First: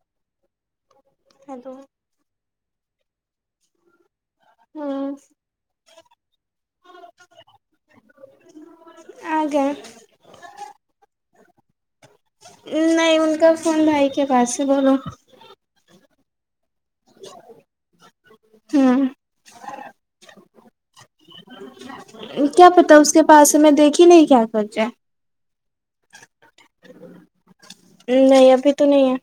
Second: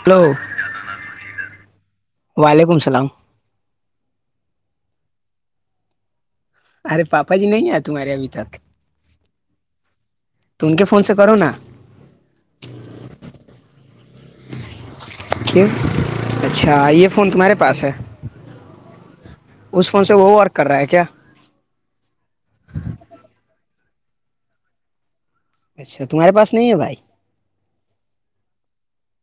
Hello hello وعلیکم السلام ہوں ارے پاپا جی نہیں ہے تمہارے ابھی تک آگ تو ان کے فون سے کرو نا نہیں ان کا فون بھائی کے پاس ہے بولو کیوں اچھا یہ فون تمہارے پاس ہے ہوں اس فون سے وہ ورک کر رہا ہے کیا کیا پتا اس کے پاس ہم دیکھی نہیں کیا خ جائے اچھا تمہارے پاس نہیں ہے بھائی نہیں ابھی تو نہیں ہے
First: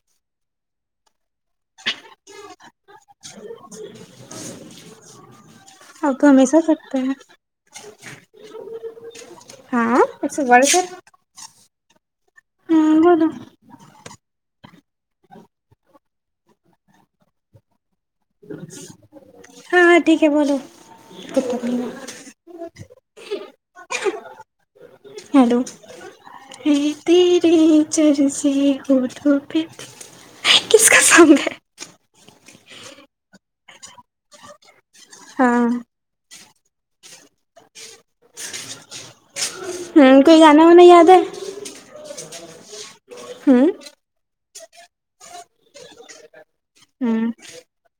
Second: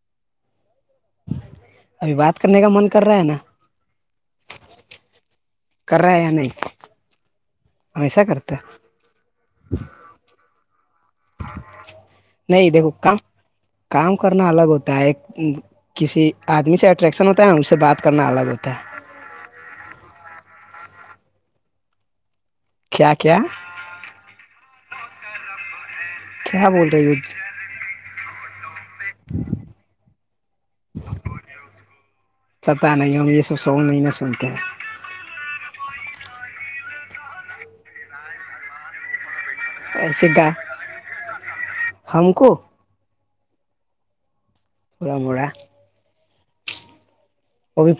ابھی بات کرنے کا من کر رہا ہے نا کر رہا آپ تو یا نہیں ہمیشہ سکتے ہیں ہمیسا کرتے ہاں اٹس ورڈ [inaudible] نہیں دیکھو ہوں کام بولو کام کرنا الگ ہوتا ایک کسی آدمی سے اٹریکشن ہوتا ہے ن اس سے بات کرنا الگ ہوتا ہے ہاں ہاں ٹھیک ہے بولو کتا کیا کیا ہیلو کیا بول رہی ہو تریے چرسی پ کس کا سنگ ہے پتا نہیں ہم یہ سب س نہیں سوتے ہیں ہاں ہوں کوئی گانا گا یاد ہے ہم کو ہاں پورا مڑا ہاں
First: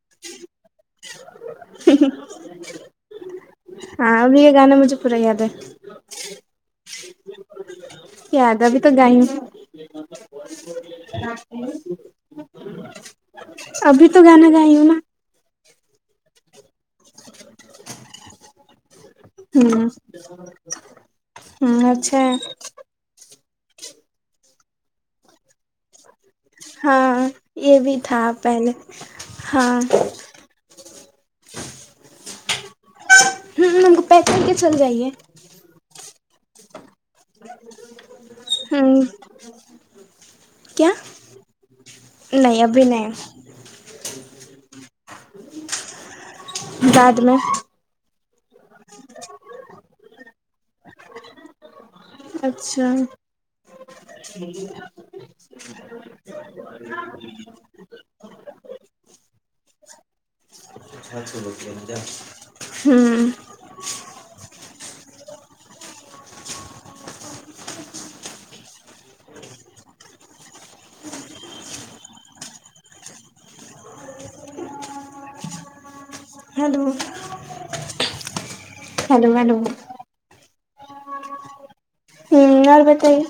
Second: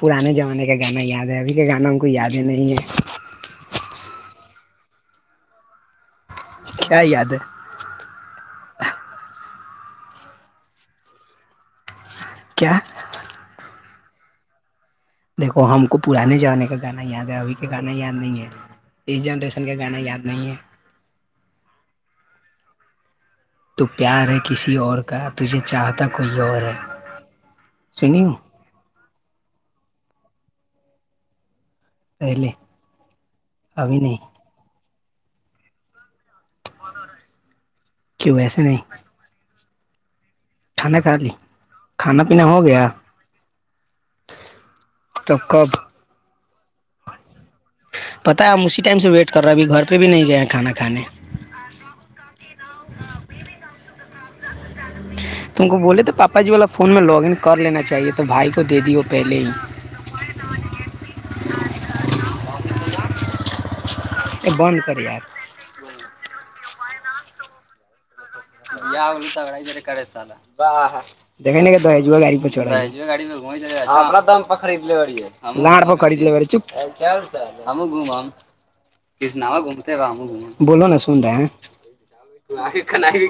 پرانے زمانے کا گانا یاد ہے ابھی کے گانا ہم کو یادیں نہیں ہے ہاں اب یہ گانا مجھے پورا یاد ہے کیا یاد ہے یاد اب تو گئی کیا ابھی تو گانا گائی ہوں نا ہم کو پرانے زمانے کا گانا یاد ہے ابھی کا گانا یاد نہیں ہے اس جنریشن کا نا گانا یاد نہیں ہے ہ اچھا تو پیار ہے کسی اور کا تجھے چاہتا [unintelligible] اور ہے ہاں یہ بھی تھا سنی ہو پہلے ہاں پہلے ابھی نہیں جی کیوں ایسے ہوں نہیں کھانا کھا لی کھانا پینا ہو نہیں ابھی گیا نہیں توکب بعد میں پتا ہم اسی ٹائم سے ویٹ کر رہے اب گھر پہ بھی نہیں گئے کھانا کھانے اچھا جی تم کو بولے تو پاپا جی والا فون میں لوگن کر لینا چاہیے تو بھائی کو دے د ہو پہلے ہی ہوں بند کر آپ س د گاڑی پ چا گڑ کڑ چ ہیلو ہم گوم ہم ہیلو کسناوا ہیلو گھومتے ہم گوم بولو نا سن رہے ہیں ہ ج اور کن بتائیے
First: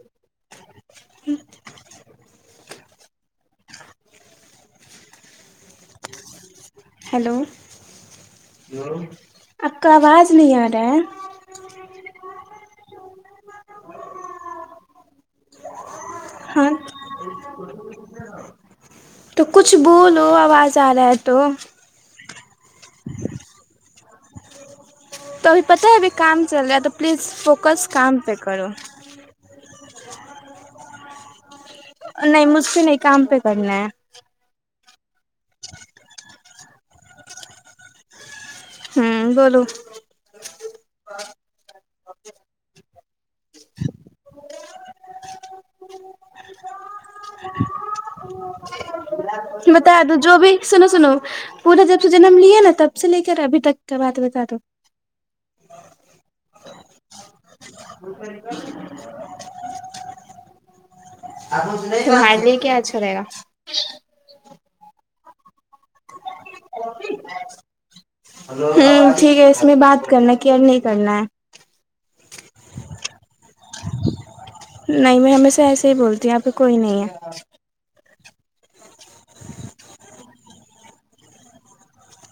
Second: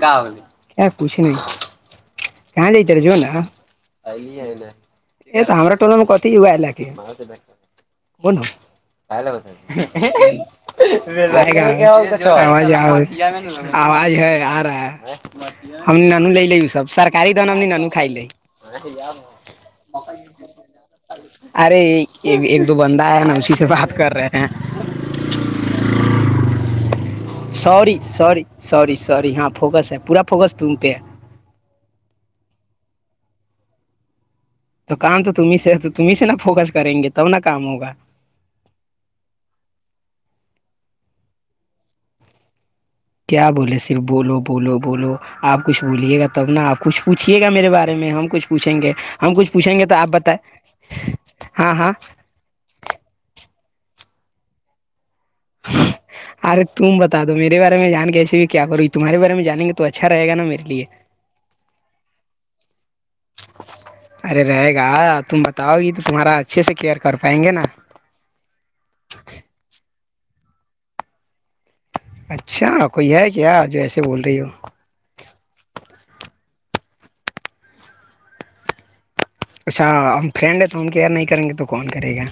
گاؤلی کیا کچھ نہیں کہاں ل ٹ ہیلو بنو ل بتا گ آپ کا آ آواز نہیں آ رہا جیا ہے م س آواز ہے آ رہا ہے ہم نے نانو لے لے ا ہاں سب سرکاری دون ہم نے نانو کھائی لے تو کچھ بولو آواز آ رہا ہے تو ارے ایک دو بندہ ہےی سے بات کر رہے ہیں تو ابھی پتاہ ہے ابھی کام چل رہا ہے تو پلیز فوکس سوری کام پہ سوری کرو سوری سوری ہاں فوکس ہے پورا فوکس تم پہ نہیں مجھ سے نہیں کام پہ کرنا ہے تو کام تو تمیں سے تمیں سے نہا فوکس کریں گے تب نہ کام ہوگا ہوں بولو کیا بولے صرف بولو بولو بولو آپ کچھ بولیے گا تب نا آپ کچھ پوچھیے گا میرے بارے میں ہم کچھ پوچھیں گے ہم کچھ پوچھیں گے بتایا آپ تو جو بتائیں بھی سنو سنو ہاں پور ہاں جب سے جنم لیا نا تب سے لے کر ابھی تک کیا بات بتا دو ارے تم بتا دو میرے بارے میں جان کےسے بھی کیا کروںی تمہارے بارے میں جانیں گے تو اچھا رہے گا نا میرے لیے تمہار لیے کیا اچھا رہے گا تا نا ہوں ٹھیک ہے اس میں بات کرنا کہ یار نہیں کرنا ہے اچھا کوئی ہے کیا آج ویسے بول رہی ہو ہے نہیں میں ہمیشہ ایسے ہی بولتی یہاں پہ کوئی نہیں ہے اچھا ہم فرینڈ ہے تو ہم کیئر نہیں کریں گے تو کون کرے گا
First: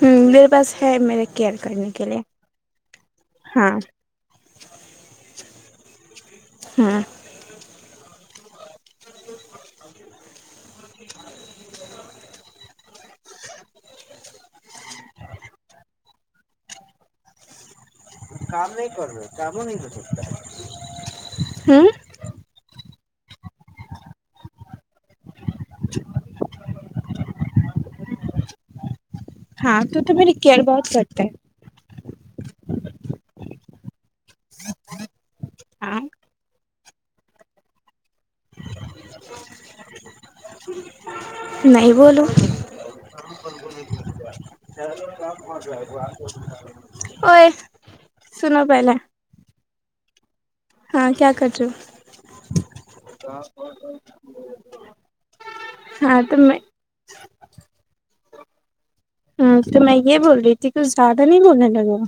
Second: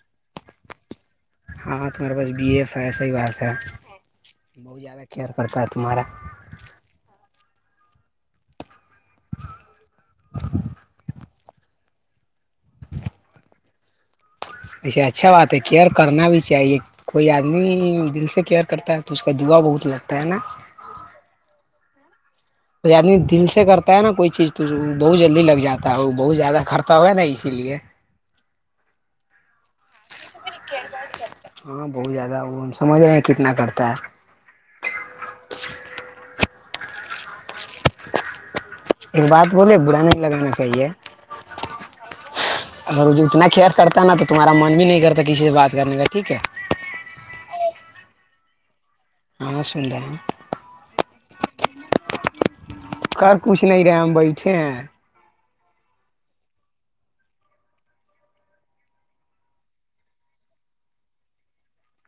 ہ میرے پاس ہے میرا کیئر کرنے ہاں کے تمہارے لیے پاس بی ایف ہے صحیح بات ہے ہاں بہت زیادہ کیئر کرتا ہے تمہارا ہاں ۔ وسے اچھا بات ہے کیئر کرنا بھی چاہیے کوئی آدمی دل سے کیئر کرتا ہے تو اس کا دا بہت لگتا ہے نا ہ کو آدمی دل سے کرتا ہے نا کوئی چیز تو بہت جلدی لگ جاتا ہے ہو بہت زیادہ کررتا ہو ہے نا اسی لیے ہاں تو تو میری کیئر بہت کرتا ہے ہاں بہت زیادہ وہ ہم سمجھ رہے ہیں کتنا کرتے تر ہاں ایک بات بولے برا نہیں لگانا صحیح ہے نہیں بولو اگر وہ جو اتنا کئر کرتا نا تو تمہارا من بھی نہیں کرتا کسی سے بات کرنے کا ٹھیک ہے سنا پلا ن سن رہ ہیں ہاں کیا کرج کر کچھ نہیں رہے ہم بیٹھے ہیں ہاں تو میں ہ تو میں یہ بول رہی تھی کچھ زیادہ نہیں بولنے لگے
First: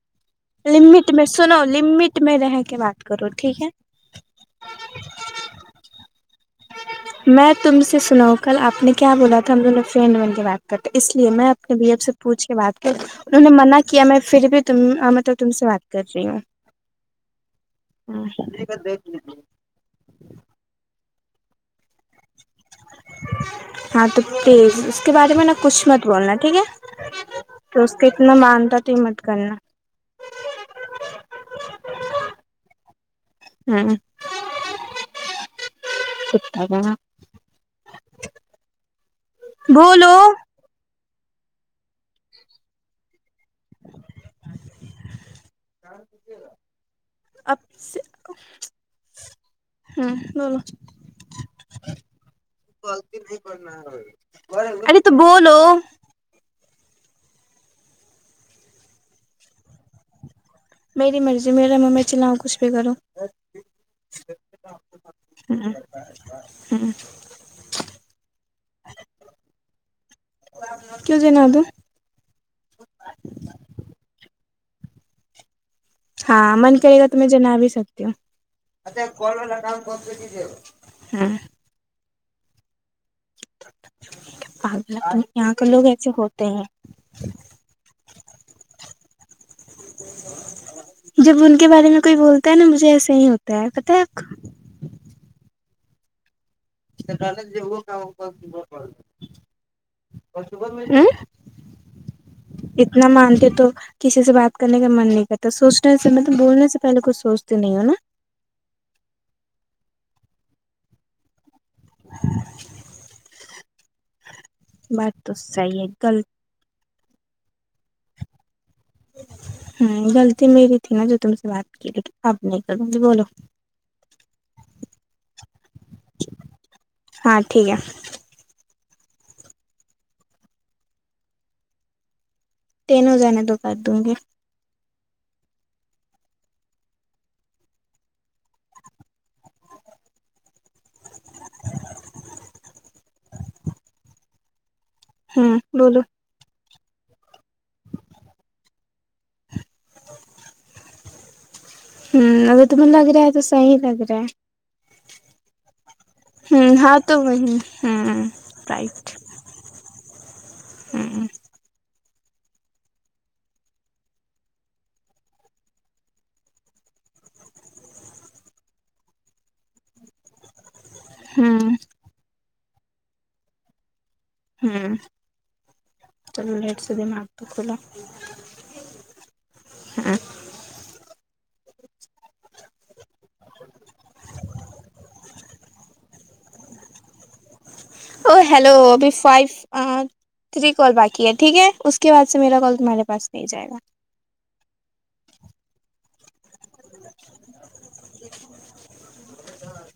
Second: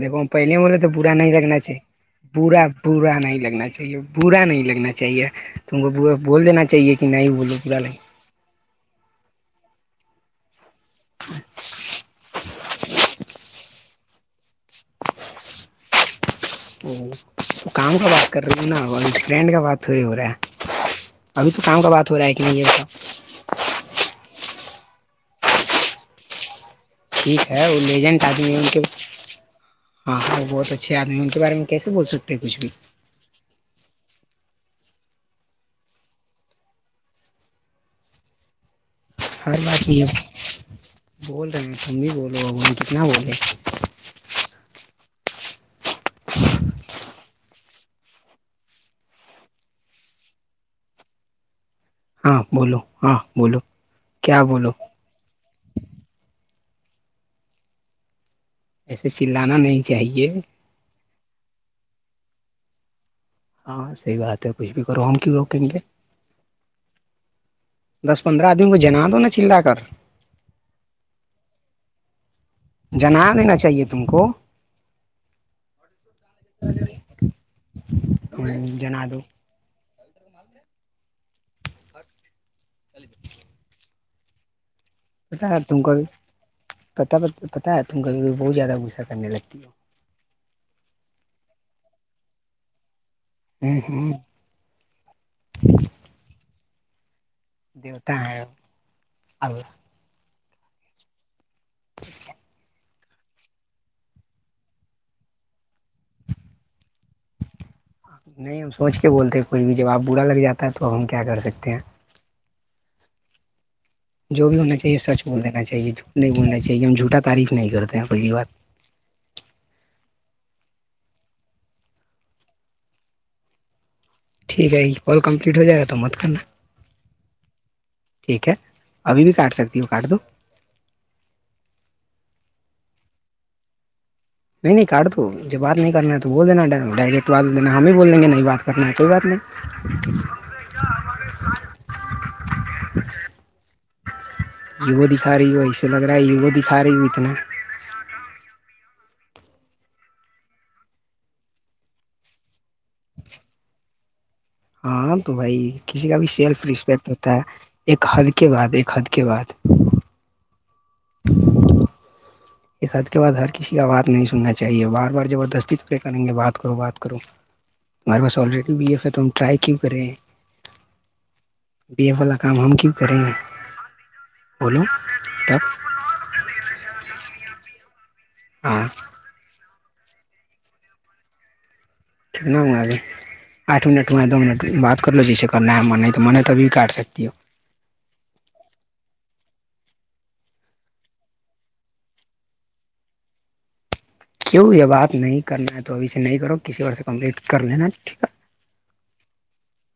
دیکھو پہلے بولے تو لمٹ برا میں نہیں لگنا سنو چاہیے لمٹ میں رہ با کے بات برا کرو نہیں ٹھیک لگنا ہے چاہیے برا نہیں لگنا چاہیے تم کوا بول دینا چاہیے کہ نہیں میں بولو با تم لگ سے سناؤ کل ہم دونوں فرینڈ بن کے بات ک اس لیے میں اپنے بی اب سے پوچھ کے بات کر انہوں نے منع کیا کیا میں پھر بھی تم مطلب تم سے بات کر رہی ہوں تو کام کا بات کر رہی نا اننٹ کا بات تھوڑی ہو رہا ہے ابھی تو کام کا بات ہو رہا ہے کہ نہیں یہ سب ہاں تو پی اس کے بارے میں نا کچھ مت بولنا ٹھیک ہے ٹھیک ہے وہ تو اس کو لیجنٹ اتنا آدمی ہے ان مانتا کے تو ہی مت کرنا ہاں ہاں وہ بہت اچھے آدمی کے بارے میں کیسے بول سکتے ہیں کچھ بھی ہوں ستا میں ہ باق نہیں بول رہے ہیں تم بھی بولو بگوان کتنا بولے ہوں بولو ہاں بولو ہاں نہیں کر بولو کیا بولو ارے تو بولو ایسے چلانا نہیں چاہیے مری مرضی میرا میںم میں چلاؤ کچھ بھی کروں ہاں صحیح بات ہے کچھ بھی کرو ہم کیوں روکیں گے دس پندرہ آدمی کو جنا دو نا چلا کر کیوں جنا دوں جنا دینا چاہیے تم کو ہاں من کرے گا تو میں جنا بھی سکتی ہوں ا ج جنا دو ہ چلید آ [inaudible] پتا ہے تم کو بھی پتا پتا ہے تم کو بھی بہت زیادہ غصہ کرنے لگتی ہو جب ان کے بارے میں کوئی بولتا ہے ن مجھے ایسے [unintelligible] نہیں ہوتا ہے ہ ہ کتق [unintelligible] اچ [unintelligible] چالک جا کا وہ دیوتا ہے کاا اللہ [unintelligible] [unintelligible] چتا [unintelligible] اتنا مانتے تو کسی سے بات کرنے کا من نہیں کرتا سوچنے سے مطلب بولنے سے پہلے کچھ سوچتے نہیں ہو نا [unintelligible] نہیں ہم سوچ کے بولتے کوئی بھی جب آپ برا لگ جاتا ہے تو اب ہم کیا کر سکتے ہیں ہاں [unintelligible] جو بھی ہونا چاہیے سچ بول دین ہے چاہیے جھو نہیں غلط بولنا چاہیے ہم جھوٹ اا تعریف نہیں کرتے ہیں پہلی بات [unintelligible] ہ غلطی میری تھی نا جو تم سے بات کی لیکن اب نہیں کر مجے بولو [unintelligible] ٹھیک ہے یہ کال کمپلیٹ ہو جائے گا تو مت کرنا ہاں ٹھیک ہے ٹھیک ہے [unintelligible] ابھی بھی کاٹ سکتی ہو کاٹ دو [unintelligible] تین ہزان دو کر دوں گے [unintelligible] نہیں نہیں کاٹ تو جب بات نہیں کرنا ہے تو بول دینا ڈائریکٹ بات دینا ہم ہی بول لیں گے نہیں بات کرنا ہے کوئی بات نہیں [unintelligible] چ [inaudible] یہ دکھا رہی ہوں ہو ایسے بولو لگ رہا ہے یہ وہ [unintelligible] ساریی ہوئیتے [unintelligible] ہوں اگر تمیں لگ رہا ہے تو صحی لگ رہا ہے [unintelligible] ہاں تو بھائی [unintelligible] کسی کا بھی سیلف ہوں ہاں رسپیکٹ تو ہوتا ہے وہی ایک ہوں حد کے بعد ایک حد رائٹ کے بعد [unintelligible] ہوں ایک حھ کے بعد ہر کسی کا آواز نہیں سننا چاہیے بار بار زبردستی پڑے کریں گے بات کرو بات کرو ہمارے پاس آلریڈی بی ایف ہے ت ٹرائی کیوں کریں ہوں [unintelligible] بی ف ل [unintelligible] کام ہم کیوں کریں گے [unintelligible] ہوں چلو لیٹ سدی میں آ [unintelligible] اھلا [inaudible] ہاں [unintelligible] ہ [unintelligible] کتنا ہواں ج آٹ منٹ ہاں دو منٹ بات کر لو جیسے کرنا ہے من نہیں تو من ہے تبھی کاٹ سکتی ہو [unintelligible] او ہیلو ابھی فائیو تھری کال باقی ہے ٹھیک ہے اس کے بعد سے میرا کال تمہارے پاس نہیں جائے گا کیوں یہ بات نہیں کرنا ہے تو ابھی سے نہیں کرو کسی وور سے کمپلیٹ کر لینا ٹھیک ہے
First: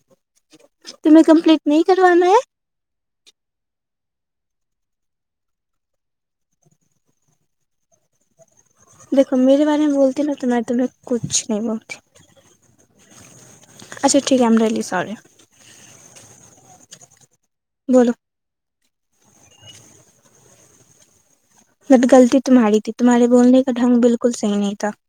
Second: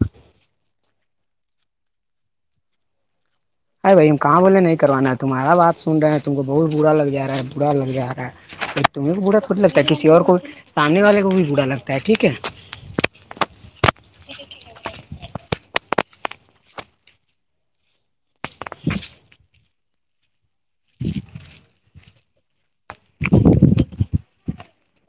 [unintelligible] تم کمپلیٹ نہیں کروانا ہے ار بھائی ہم کام والولے نہیں کروا تمہارا بات سن رہے ہیں تم کو بہت برا لگ گیاا ہے برا لگ گیاا ہے تمہیں کو دیکھو برا تھوڑی میرے لگتا ہے بارے میں کسی اور بولتی نا کو تو میں تمہیں سامنے والے کو کچھ بھی نہیں برا لگتا بولتی ہے ٹھیک ہے اچھا ٹھیک ہے ہم ڈ سوری [unintelligible] بولو [unintelligible] بٹغطی تمہاری تھی تمہارے بولنے کا ڈھنگ بالکل صحیح نہیں تھا [unintelligible]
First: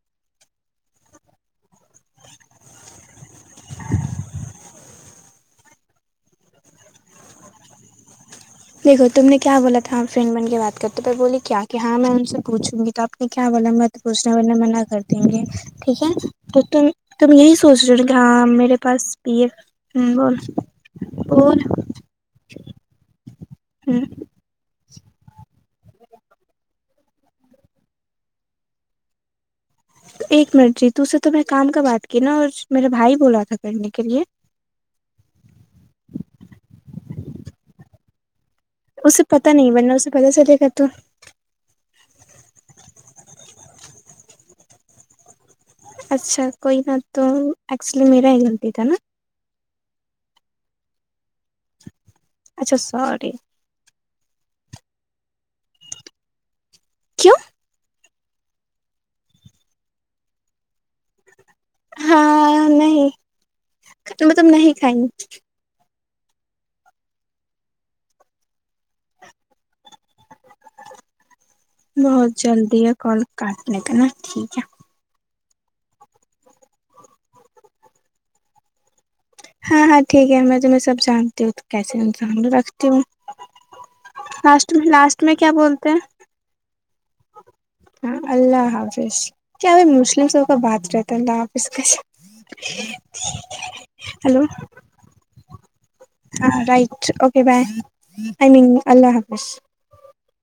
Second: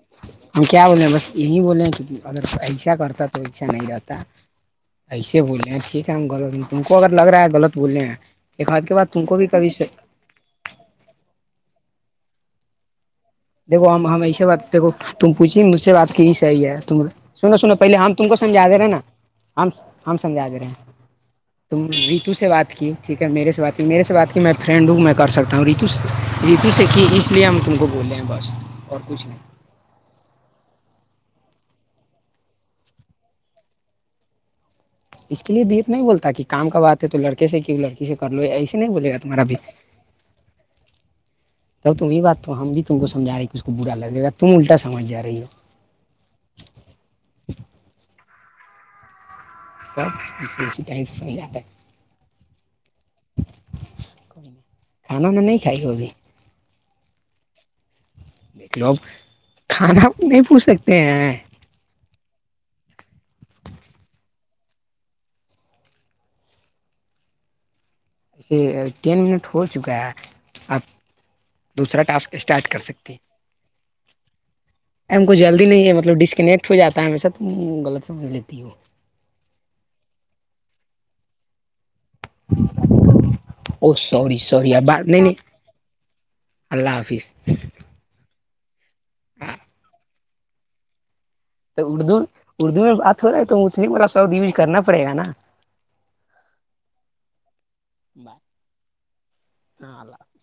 ہم کیا بولے ہیں بس یہی بولیں [unintelligible] اگر ایسا کرتا تو اشا نہیں رہتا [unintelligible] ایسے بولے ہیں ٹھیک ہے ہم غلط نہیں تم کو اگر لگ رہا ہے غلط بولے ہیں ایک ہاتھ کے دیکھو بعد تم کو نے بھی کیا کبھی بولا تھاپ فرینڈ بن کے بات کر تو پھر بولی کیا کہ ہاں میں ان سے پوچھوں گی تو آ کیا ب دیکھو مت ہم ہم پوچھناور ایسے بات منع دیکھو کر دیں تم گے پوچھی مجھ سے ٹھیک ہے بات کی تو صحیح ت ہے تم یہی سنو سنو سوچ رہ پہلے ہو ہم کہ تم کو ہاں سمجھا میرے دے رہے ہیں نا پاس پ ہم ہم سمجھا دے رہے ہیں اور تم ریتو سے بات کی ٹھیک میرے سےات کی ہوں میرے سے بات کی میں فرینڈ ہوں میں کر سکتا ہوں ریتو رتو سے کہ اس لیے ہم تم کو بول رہ ہیں بس اور کچھ نہیں تو ایک منٹ جی ت سے تو میں کام کا بات کی نا اور میرے بھائی بولا تھا کرنے کے لے اس کے لیے بیت نہیں بولتا کہ کام کا بات ہے تو لڑکے سے کی لڑکی سے کر لو ای نہیں بولے گا اسے تمہارا پتہ بھی نہیں ورنہ اسے پتہ چلے گا تو جب تمی بات تو ہم بھی تم کو سمھا رہے کہ اس کو برا لگے گا تم الٹا ساماج رہ ہی اچھا دیتا نا سب اس کہیں سے سن جاتا ہے اچھا سوری کھانا میں نہیں کائے کوبھی کیوں دیک لو اب کھانا نہیں پوچھ سکتے ہیں ہاں نہیں مطلب نہیں کھائ گی ایے ٹین منٹ ہو چکا ہے آپ دوسرا بہت ٹاسک اسٹارٹ کر جلدی ہے سکتے ہیں۔ کال کرنے کر ن ٹھیک ہے ہم کو جلدی نہیں ہے مطلب ڈسکنیکٹ ہو جاتا ہے ہشہ غلط سمجھ لیتی وہ ہاں ہاں ٹھیک ہے میں تمہ میں سب جانتی ہوں کیس رکھتی ہوں او سوری لاسٹ سوری اب بات نہیں لاسٹ نہیں میں کیا بولتے ہیں اللہ حافظ ہاں اللہ ہاں کیا ہم مسلم سب بات رہ تو اردو اردو میں بات ہو رہا ہے تو ا با شبد ہیلو یوز کرنا پڑے گا نا ہاں رائٹ اوکے بائے آئی ہاں مین اللہ حافظ اللہ حافظ